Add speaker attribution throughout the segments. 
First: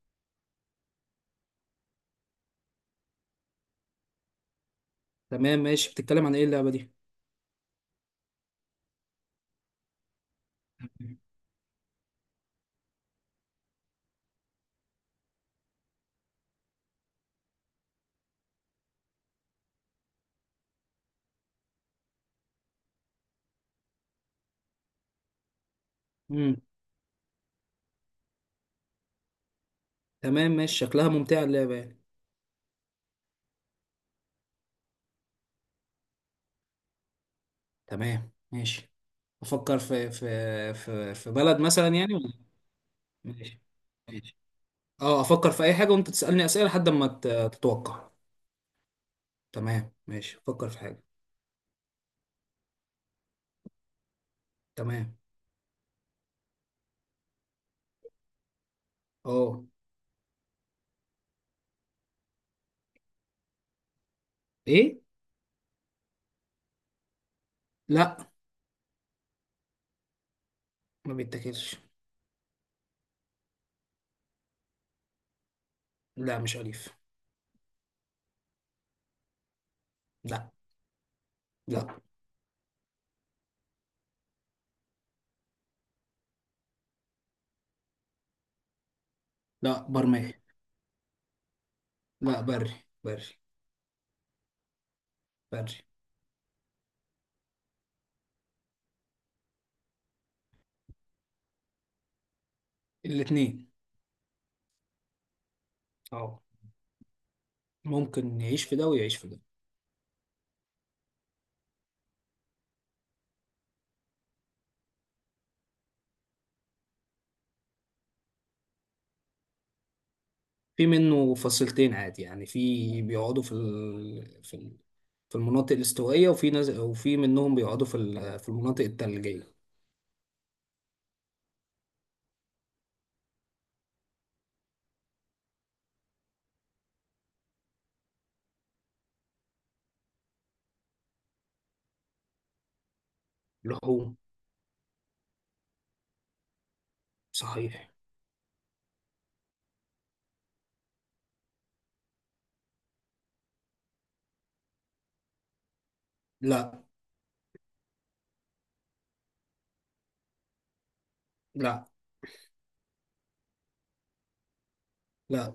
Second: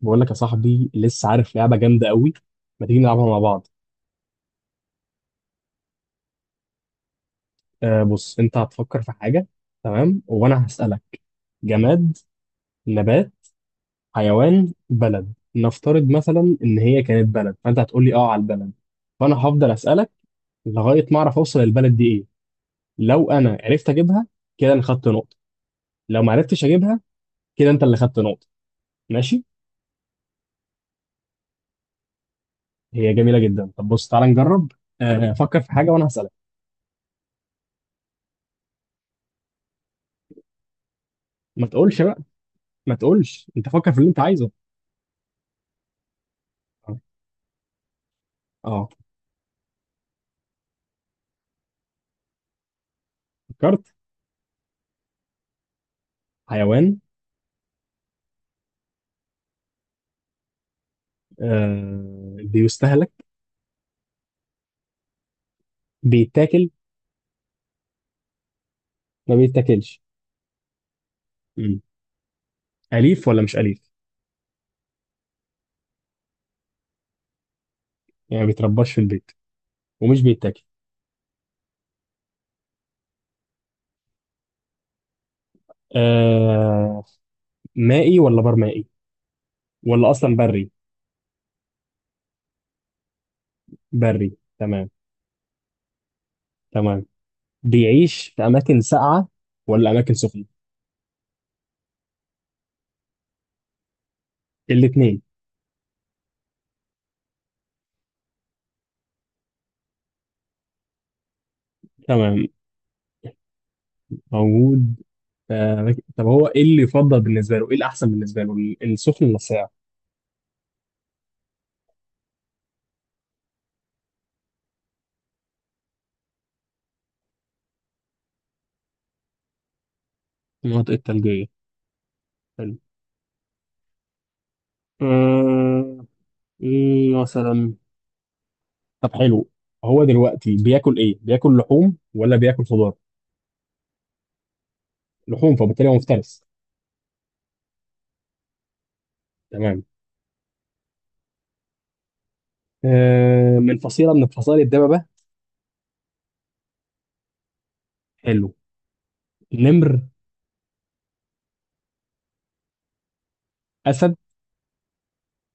Speaker 1: بقول لك يا صاحبي لسه عارف لعبة جامدة قوي، ما تيجي نلعبها مع بعض؟
Speaker 2: تمام، ماشي. بتتكلم عن ايه اللعبة دي؟
Speaker 1: آه، بص، انت هتفكر في حاجة تمام وانا هسألك: جماد، نبات، حيوان، بلد. نفترض مثلا ان هي كانت بلد، فانت هتقول لي اه على البلد، فانا هفضل أسألك لغاية ما اعرف اوصل البلد دي ايه. لو انا عرفت اجيبها كده انا خدت نقطة، لو ما
Speaker 2: امم.
Speaker 1: عرفتش اجيبها كده انت اللي خدت نقطة. ماشي؟
Speaker 2: تمام، ماشي، شكلها ممتعة اللعبة يعني.
Speaker 1: هي جميلة جدا. طب بص، تعالى نجرب. آه، فكر في حاجة وانا هسألك.
Speaker 2: تمام، ماشي، افكر في بلد
Speaker 1: ما
Speaker 2: مثلا
Speaker 1: تقولش
Speaker 2: يعني
Speaker 1: بقى،
Speaker 2: ولا؟
Speaker 1: ما تقولش،
Speaker 2: ماشي،
Speaker 1: انت فكر في اللي انت
Speaker 2: ماشي.
Speaker 1: عايزه.
Speaker 2: اه افكر في اي حاجة وانت تسألني اسئلة لحد ما تتوقع.
Speaker 1: اه.
Speaker 2: تمام، ماشي، افكر في حاجة.
Speaker 1: فكرت؟
Speaker 2: تمام.
Speaker 1: حيوان.
Speaker 2: اه.
Speaker 1: آه، بيستهلك؟
Speaker 2: ايه؟
Speaker 1: بيتاكل؟
Speaker 2: لا.
Speaker 1: ما بيتاكلش.
Speaker 2: ما بيتاكلش.
Speaker 1: مم. أليف ولا مش أليف؟
Speaker 2: لا، مش اليف.
Speaker 1: يعني ما بيترباش في البيت ومش
Speaker 2: لا.
Speaker 1: بيتاكل.
Speaker 2: لا.
Speaker 1: آه. مائي ولا برمائي
Speaker 2: لا،
Speaker 1: ولا أصلا
Speaker 2: برمائي.
Speaker 1: بري؟
Speaker 2: لا، بري. بري.
Speaker 1: بري، تمام.
Speaker 2: بري.
Speaker 1: تمام. بيعيش في أماكن ساقعة ولا أماكن سخنة؟
Speaker 2: الاتنين.
Speaker 1: الاتنين،
Speaker 2: اه، ممكن يعيش في ده ويعيش في ده.
Speaker 1: تمام. موجود في طب هو إيه اللي يفضل بالنسبة له، إيه الأحسن بالنسبة له، السخن ولا الساقع؟
Speaker 2: في منه فصيلتين عادي يعني، في بيقعدوا في المناطق الاستوائية، وفي ناس، وفي منهم بيقعدوا في المناطق الثلجية.
Speaker 1: المناطق الثلجية، حلو. آه، إيه مثلا؟ طب حلو، هو دلوقتي بياكل ايه، بياكل لحوم ولا بياكل خضار؟
Speaker 2: لحوم.
Speaker 1: لحوم، فبالتالي هو مفترس.
Speaker 2: صحيح.
Speaker 1: تمام. آه، من فصيله من فصائل الدببه؟
Speaker 2: لا.
Speaker 1: حلو. نمر؟
Speaker 2: لا.
Speaker 1: اسد؟
Speaker 2: لا.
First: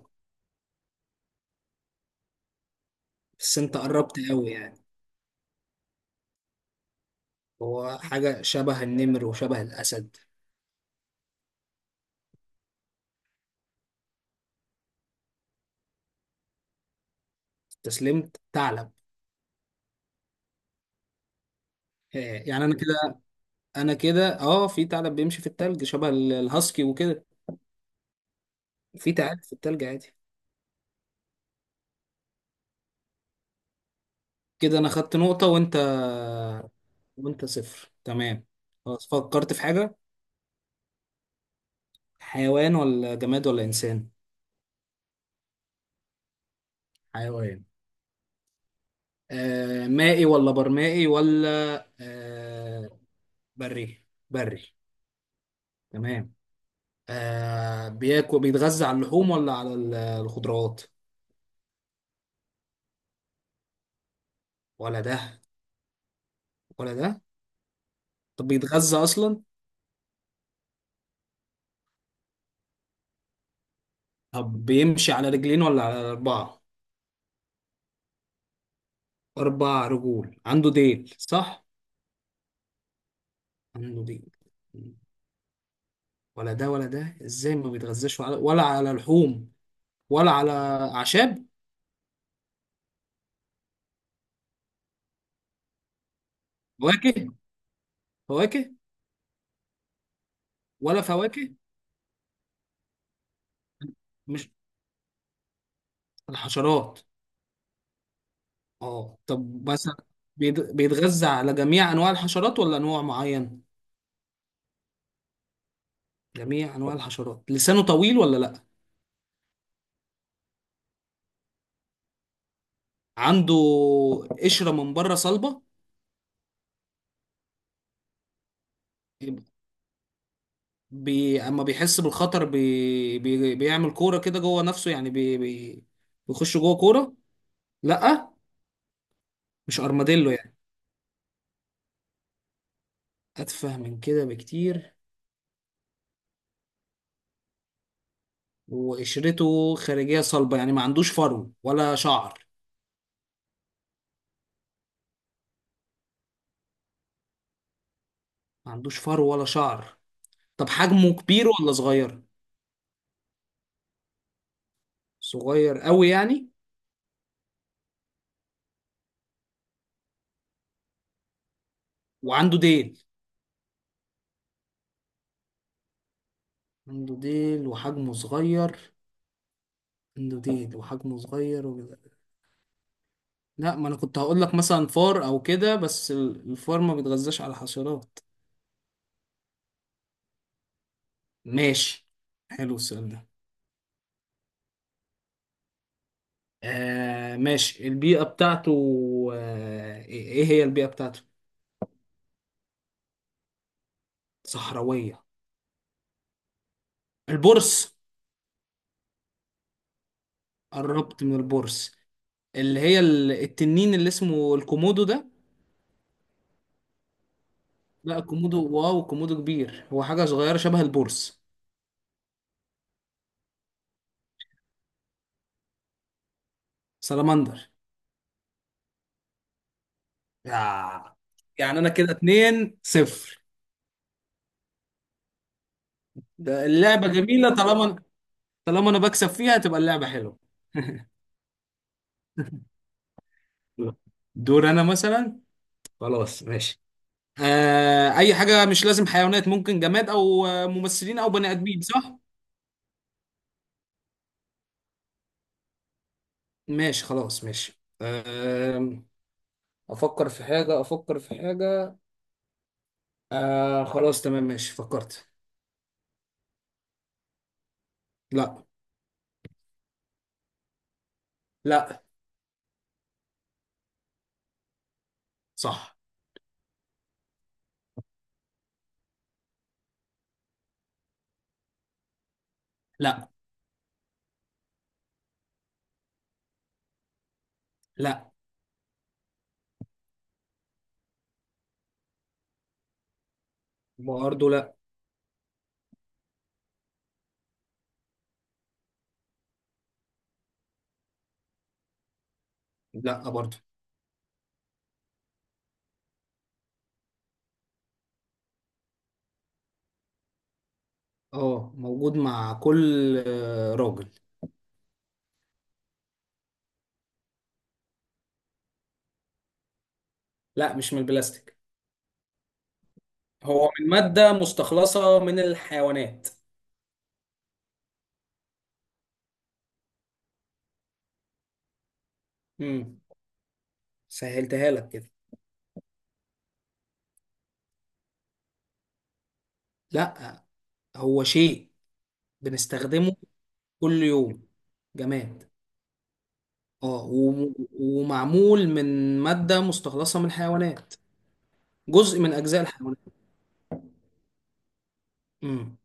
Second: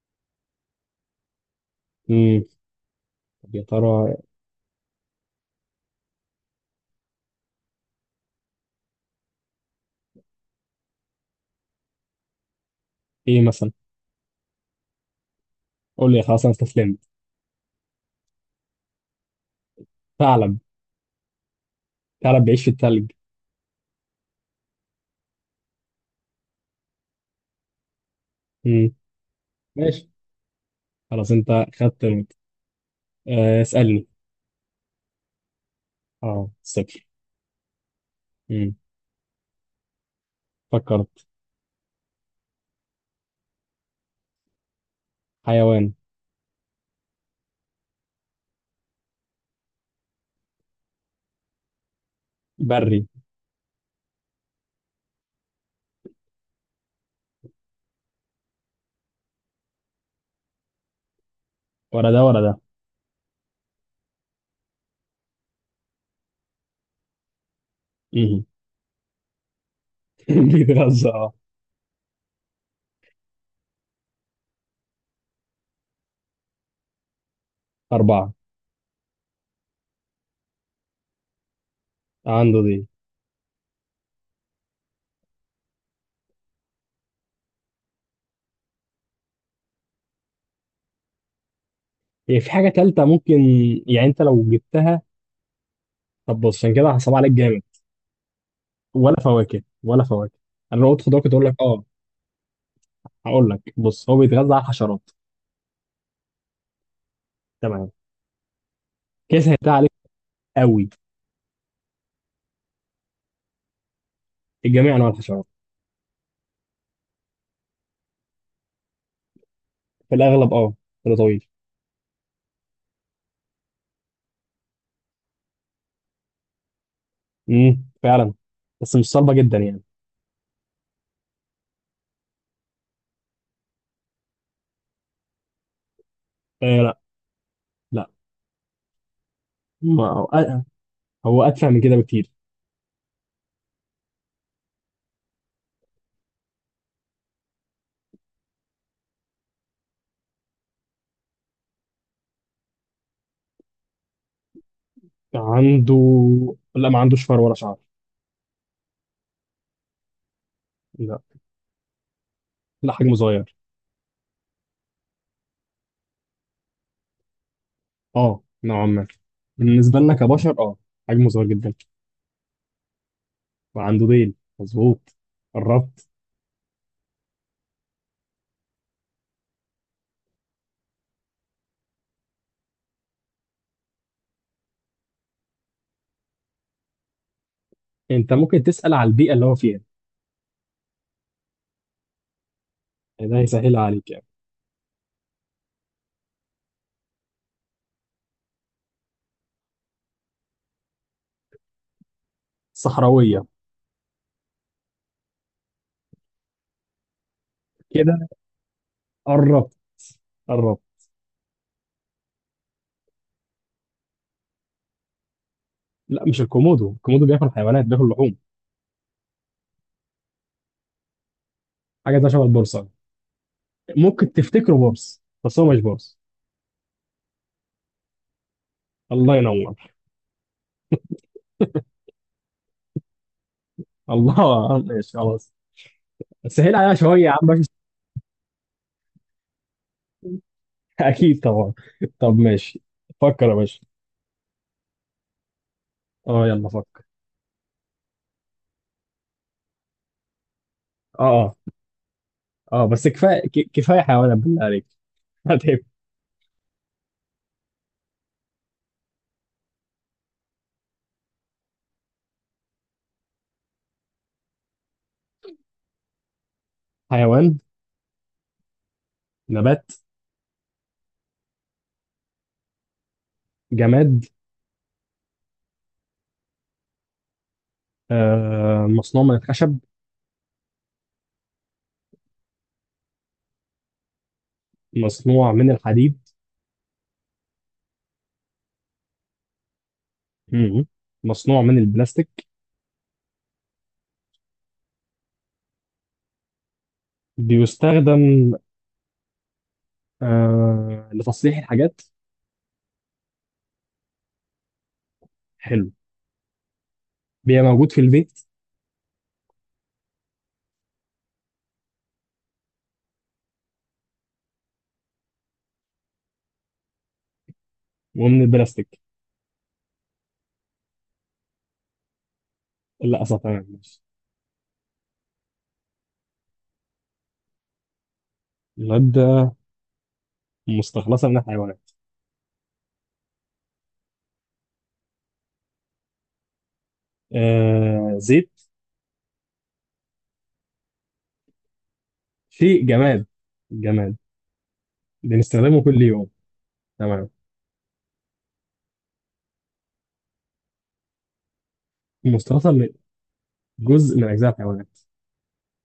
Speaker 1: امم طب
Speaker 2: بس
Speaker 1: يا
Speaker 2: انت
Speaker 1: ترى،
Speaker 2: قربت قوي يعني. هو حاجة شبه النمر وشبه الأسد.
Speaker 1: ايه مثلا؟ قول لي، خلاص انا استسلمت.
Speaker 2: استسلمت؟ ثعلب.
Speaker 1: ثعلب؟
Speaker 2: آه.
Speaker 1: ثعلب بيعيش
Speaker 2: يعني
Speaker 1: في
Speaker 2: انا
Speaker 1: الثلج؟
Speaker 2: كده انا كده في ثعلب بيمشي في الثلج شبه الهاسكي وكده.
Speaker 1: امم
Speaker 2: في ثعالب في الثلج
Speaker 1: ماشي،
Speaker 2: عادي.
Speaker 1: خلاص انت خدت نقطة. آه، اسالني.
Speaker 2: كده انا خدت نقطة، وانت
Speaker 1: اه، صفر.
Speaker 2: وانت صفر، تمام.
Speaker 1: امم
Speaker 2: خلاص، فكرت في حاجة.
Speaker 1: فكرت.
Speaker 2: حيوان ولا جماد ولا إنسان؟
Speaker 1: حيوان.
Speaker 2: حيوان. آه، مائي ولا برمائي ولا؟ آه.
Speaker 1: بري.
Speaker 2: بري، بري، تمام. آه، بيتغذى على اللحوم ولا على الخضروات؟
Speaker 1: ولا ده ولا ده.
Speaker 2: ولا ده ولا ده.
Speaker 1: امم
Speaker 2: طب بيتغذى أصلا؟
Speaker 1: بيتغذى اه؟
Speaker 2: طب بيمشي على رجلين ولا على أربعة؟
Speaker 1: اربعه.
Speaker 2: أربع رجول، عنده ديل صح؟
Speaker 1: عنده دي.
Speaker 2: عنده ديل. ولا ده ولا ده، إزاي؟ ما بيتغذاش ولا على لحوم ولا على أعشاب؟
Speaker 1: هي في حاجة تالتة ممكن، يعني انت لو جبتها. طب بص انا كده هصعب
Speaker 2: فواكه؟
Speaker 1: عليك جامد.
Speaker 2: فواكه؟
Speaker 1: ولا فواكه، ولا فواكه. انا لو
Speaker 2: ولا
Speaker 1: قلت خضار كنت اقول
Speaker 2: فواكه؟
Speaker 1: لك اه. هقول لك بص، هو
Speaker 2: مش
Speaker 1: بيتغذى على الحشرات.
Speaker 2: الحشرات؟
Speaker 1: تمام،
Speaker 2: اه.
Speaker 1: كده
Speaker 2: طب
Speaker 1: سهلتها عليك
Speaker 2: مثلا،
Speaker 1: قوي.
Speaker 2: بيتغذى على جميع انواع الحشرات ولا انواع معين؟
Speaker 1: الجميع انواع الحشرات.
Speaker 2: جميع انواع الحشرات، لسانه طويل ولا لا؟
Speaker 1: في الاغلب اه، كده طويل.
Speaker 2: عنده قشرة من بره صلبة؟
Speaker 1: فعلا، بس مش صلبة
Speaker 2: يبقى
Speaker 1: جدا يعني.
Speaker 2: اما بيحس بالخطر بيعمل كورة كده جوه نفسه يعني، بيخش جوه
Speaker 1: آه لا.
Speaker 2: كورة.
Speaker 1: لا.
Speaker 2: لا، مش
Speaker 1: ما هو
Speaker 2: ارماديلو يعني؟
Speaker 1: آه، هو اتفه من كده بكتير.
Speaker 2: اتفه من كده بكتير؟ وقشرته خارجية صلبة يعني ما عندوش فرو ولا شعر؟
Speaker 1: عنده لا، ما عندوش فر ولا شعر.
Speaker 2: ما عندوش فرو ولا شعر. طب حجمه
Speaker 1: لا.
Speaker 2: كبير ولا صغير؟
Speaker 1: لا، حجمه صغير.
Speaker 2: صغير قوي يعني؟
Speaker 1: اه نوعا ما، بالنسبة لنا كبشر اه، حجمه صغير جدا.
Speaker 2: وعنده ديل.
Speaker 1: وعنده ديل، مظبوط. قربت.
Speaker 2: عنده ديل وحجمه صغير. عنده ديل وحجمه صغير وكده. لا، ما انا كنت هقول لك مثلا فار او كده، بس الفار ما بيتغذاش على حشرات.
Speaker 1: انت ممكن تسأل على البيئة اللي هو فيها،
Speaker 2: ماشي. حلو السؤال ده.
Speaker 1: يعني ده هيسهلها عليك يعني.
Speaker 2: آه، ماشي، البيئة بتاعته. آه، إيه هي البيئة بتاعته؟
Speaker 1: صحراوية.
Speaker 2: صحراوية؟ البرص.
Speaker 1: كده قربت. قربت.
Speaker 2: قربت من البرص اللي هي التنين اللي اسمه الكومودو ده.
Speaker 1: لا مش الكومودو، الكومودو بياكل حيوانات، بياكل
Speaker 2: لا،
Speaker 1: لحوم.
Speaker 2: الكومودو؟ واو، الكومودو كبير، هو حاجة صغيرة شبه البرص.
Speaker 1: حاجة ده شبه البورصة، ممكن تفتكره بورص بس هو مش بورص.
Speaker 2: سلامندر؟
Speaker 1: الله ينور.
Speaker 2: آه. يعني انا كده 2-0.
Speaker 1: الله، ماشي خلاص،
Speaker 2: ده
Speaker 1: سهل عليها
Speaker 2: اللعبة
Speaker 1: شوية يا عم
Speaker 2: جميلة،
Speaker 1: باشا.
Speaker 2: طالما، طالما انا بكسب فيها تبقى اللعبة حلوة.
Speaker 1: أكيد طبعا. طب ماشي، فكر يا باشا.
Speaker 2: دور انا مثلا. خلاص،
Speaker 1: اه يلا
Speaker 2: ماشي.
Speaker 1: فكر.
Speaker 2: آه، اي حاجة، مش لازم حيوانات، ممكن جماد او ممثلين او بني
Speaker 1: اه،
Speaker 2: ادمين صح؟
Speaker 1: اه، اه بس كفاية، كفاية حيوانات بالله عليك. هتعب.
Speaker 2: ماشي، خلاص، ماشي. آه، افكر في حاجة، افكر في حاجة. آه، خلاص، تمام، ماشي، فكرت.
Speaker 1: حيوان؟
Speaker 2: لا.
Speaker 1: نبات؟
Speaker 2: لا.
Speaker 1: جماد؟
Speaker 2: صح.
Speaker 1: آه، مصنوع من الخشب؟
Speaker 2: لا.
Speaker 1: مصنوع من الحديد؟
Speaker 2: لا
Speaker 1: مم. مصنوع من البلاستيك؟
Speaker 2: برضه. لا.
Speaker 1: بيستخدم آه، لتصليح الحاجات؟
Speaker 2: لا برضه.
Speaker 1: حلو. بيبقى موجود في البيت؟
Speaker 2: اه، موجود مع كل راجل.
Speaker 1: ومن البلاستيك؟
Speaker 2: لا، مش من البلاستيك.
Speaker 1: للأسف. تمام،
Speaker 2: هو من
Speaker 1: ماشي.
Speaker 2: مادة مستخلصة من الحيوانات.
Speaker 1: مادة مستخلصة من الحيوانات؟
Speaker 2: امم. سهلتها لك كده.
Speaker 1: آه، زيت؟
Speaker 2: لا. هو شيء
Speaker 1: شيء
Speaker 2: بنستخدمه
Speaker 1: جماد.
Speaker 2: كل
Speaker 1: جماد،
Speaker 2: يوم. جماد.
Speaker 1: بنستخدمه كل يوم.
Speaker 2: اه،
Speaker 1: تمام.
Speaker 2: ومعمول من مادة مستخلصة من الحيوانات، جزء من أجزاء
Speaker 1: مستخلصة من
Speaker 2: الحيوانات.
Speaker 1: جزء من أجزاء الحيوانات.
Speaker 2: امم.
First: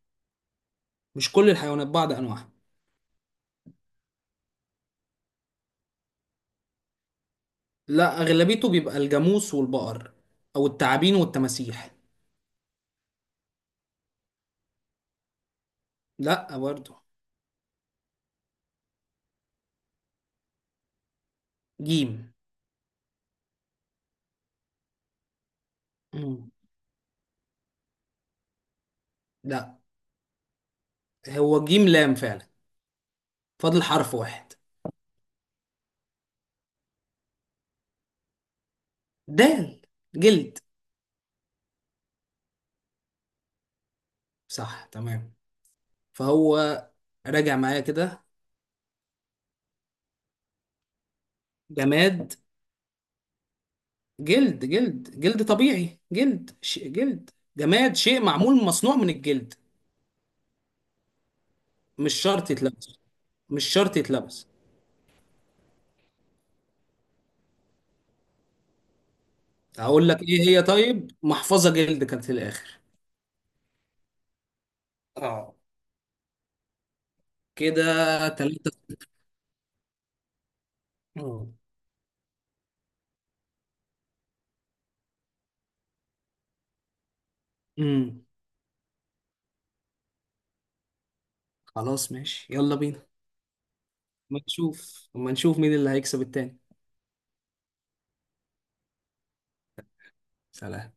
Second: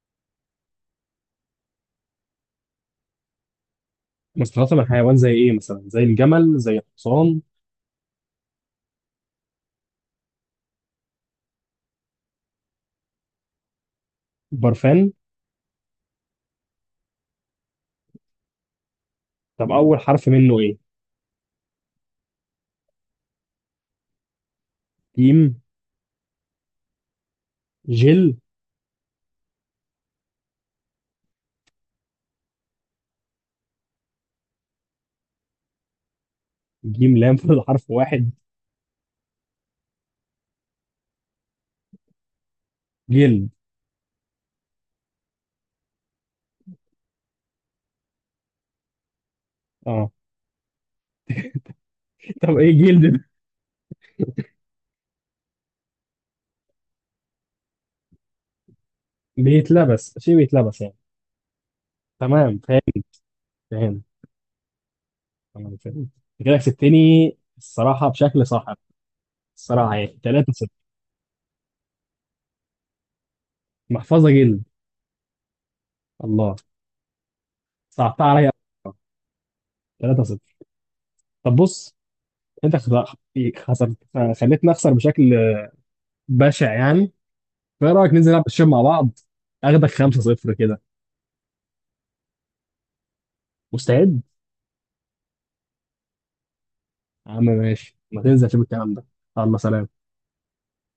Speaker 2: مش كل الحيوانات، بعض أنواعها.
Speaker 1: مستخلصة من حيوان زي إيه مثلا، زي الجمل، زي الحصان؟
Speaker 2: لا، أغلبيته بيبقى الجاموس والبقر، أو التعابين والتماسيح.
Speaker 1: برفان؟
Speaker 2: لا برضه.
Speaker 1: طب أول حرف منه إيه؟
Speaker 2: جيم.
Speaker 1: جيم.
Speaker 2: امم.
Speaker 1: جل؟
Speaker 2: لا. هو جيم لام فعلا، فاضل حرف واحد.
Speaker 1: جيم لام، فاضل حرف واحد.
Speaker 2: دال. جلد.
Speaker 1: جلد.
Speaker 2: صح، تمام. فهو، راجع معايا كده؟
Speaker 1: اه.
Speaker 2: جماد.
Speaker 1: طب ايه جلد ده؟
Speaker 2: جلد، جلد، جلد طبيعي، جلد جلد. جماد، شيء معمول مصنوع من الجلد.
Speaker 1: بيتلبس؟ شيء بيتلبس يعني؟
Speaker 2: مش شرط
Speaker 1: تمام
Speaker 2: يتلبس.
Speaker 1: فاهم.
Speaker 2: مش شرط
Speaker 1: فاهم.
Speaker 2: يتلبس.
Speaker 1: تمام فاهم أنت، كده كسبتني الصراحه بشكل صاحب، الصراحه
Speaker 2: هقول
Speaker 1: يعني
Speaker 2: لك ايه
Speaker 1: 3
Speaker 2: هي،
Speaker 1: 0.
Speaker 2: طيب، محفظة جلد كانت في الاخر.
Speaker 1: محفظه جلد،
Speaker 2: اه.
Speaker 1: الله،
Speaker 2: كده.
Speaker 1: صعبتها عليا.
Speaker 2: تلاتة.
Speaker 1: 3 0.
Speaker 2: اه.
Speaker 1: طب بص، انت خسرت. خسرت، خليتني اخسر بشكل بشع يعني. فايه رايك
Speaker 2: امم.
Speaker 1: ننزل نلعب الشوط مع بعض، اخدك 5 0 كده؟
Speaker 2: خلاص، ماشي، يلا بينا.
Speaker 1: مستعد.
Speaker 2: ما نشوف مين اللي هيكسب التاني.
Speaker 1: يا عم ماشي، ما تنزل شوف الكلام ده. الله، سلام.
Speaker 2: سلام.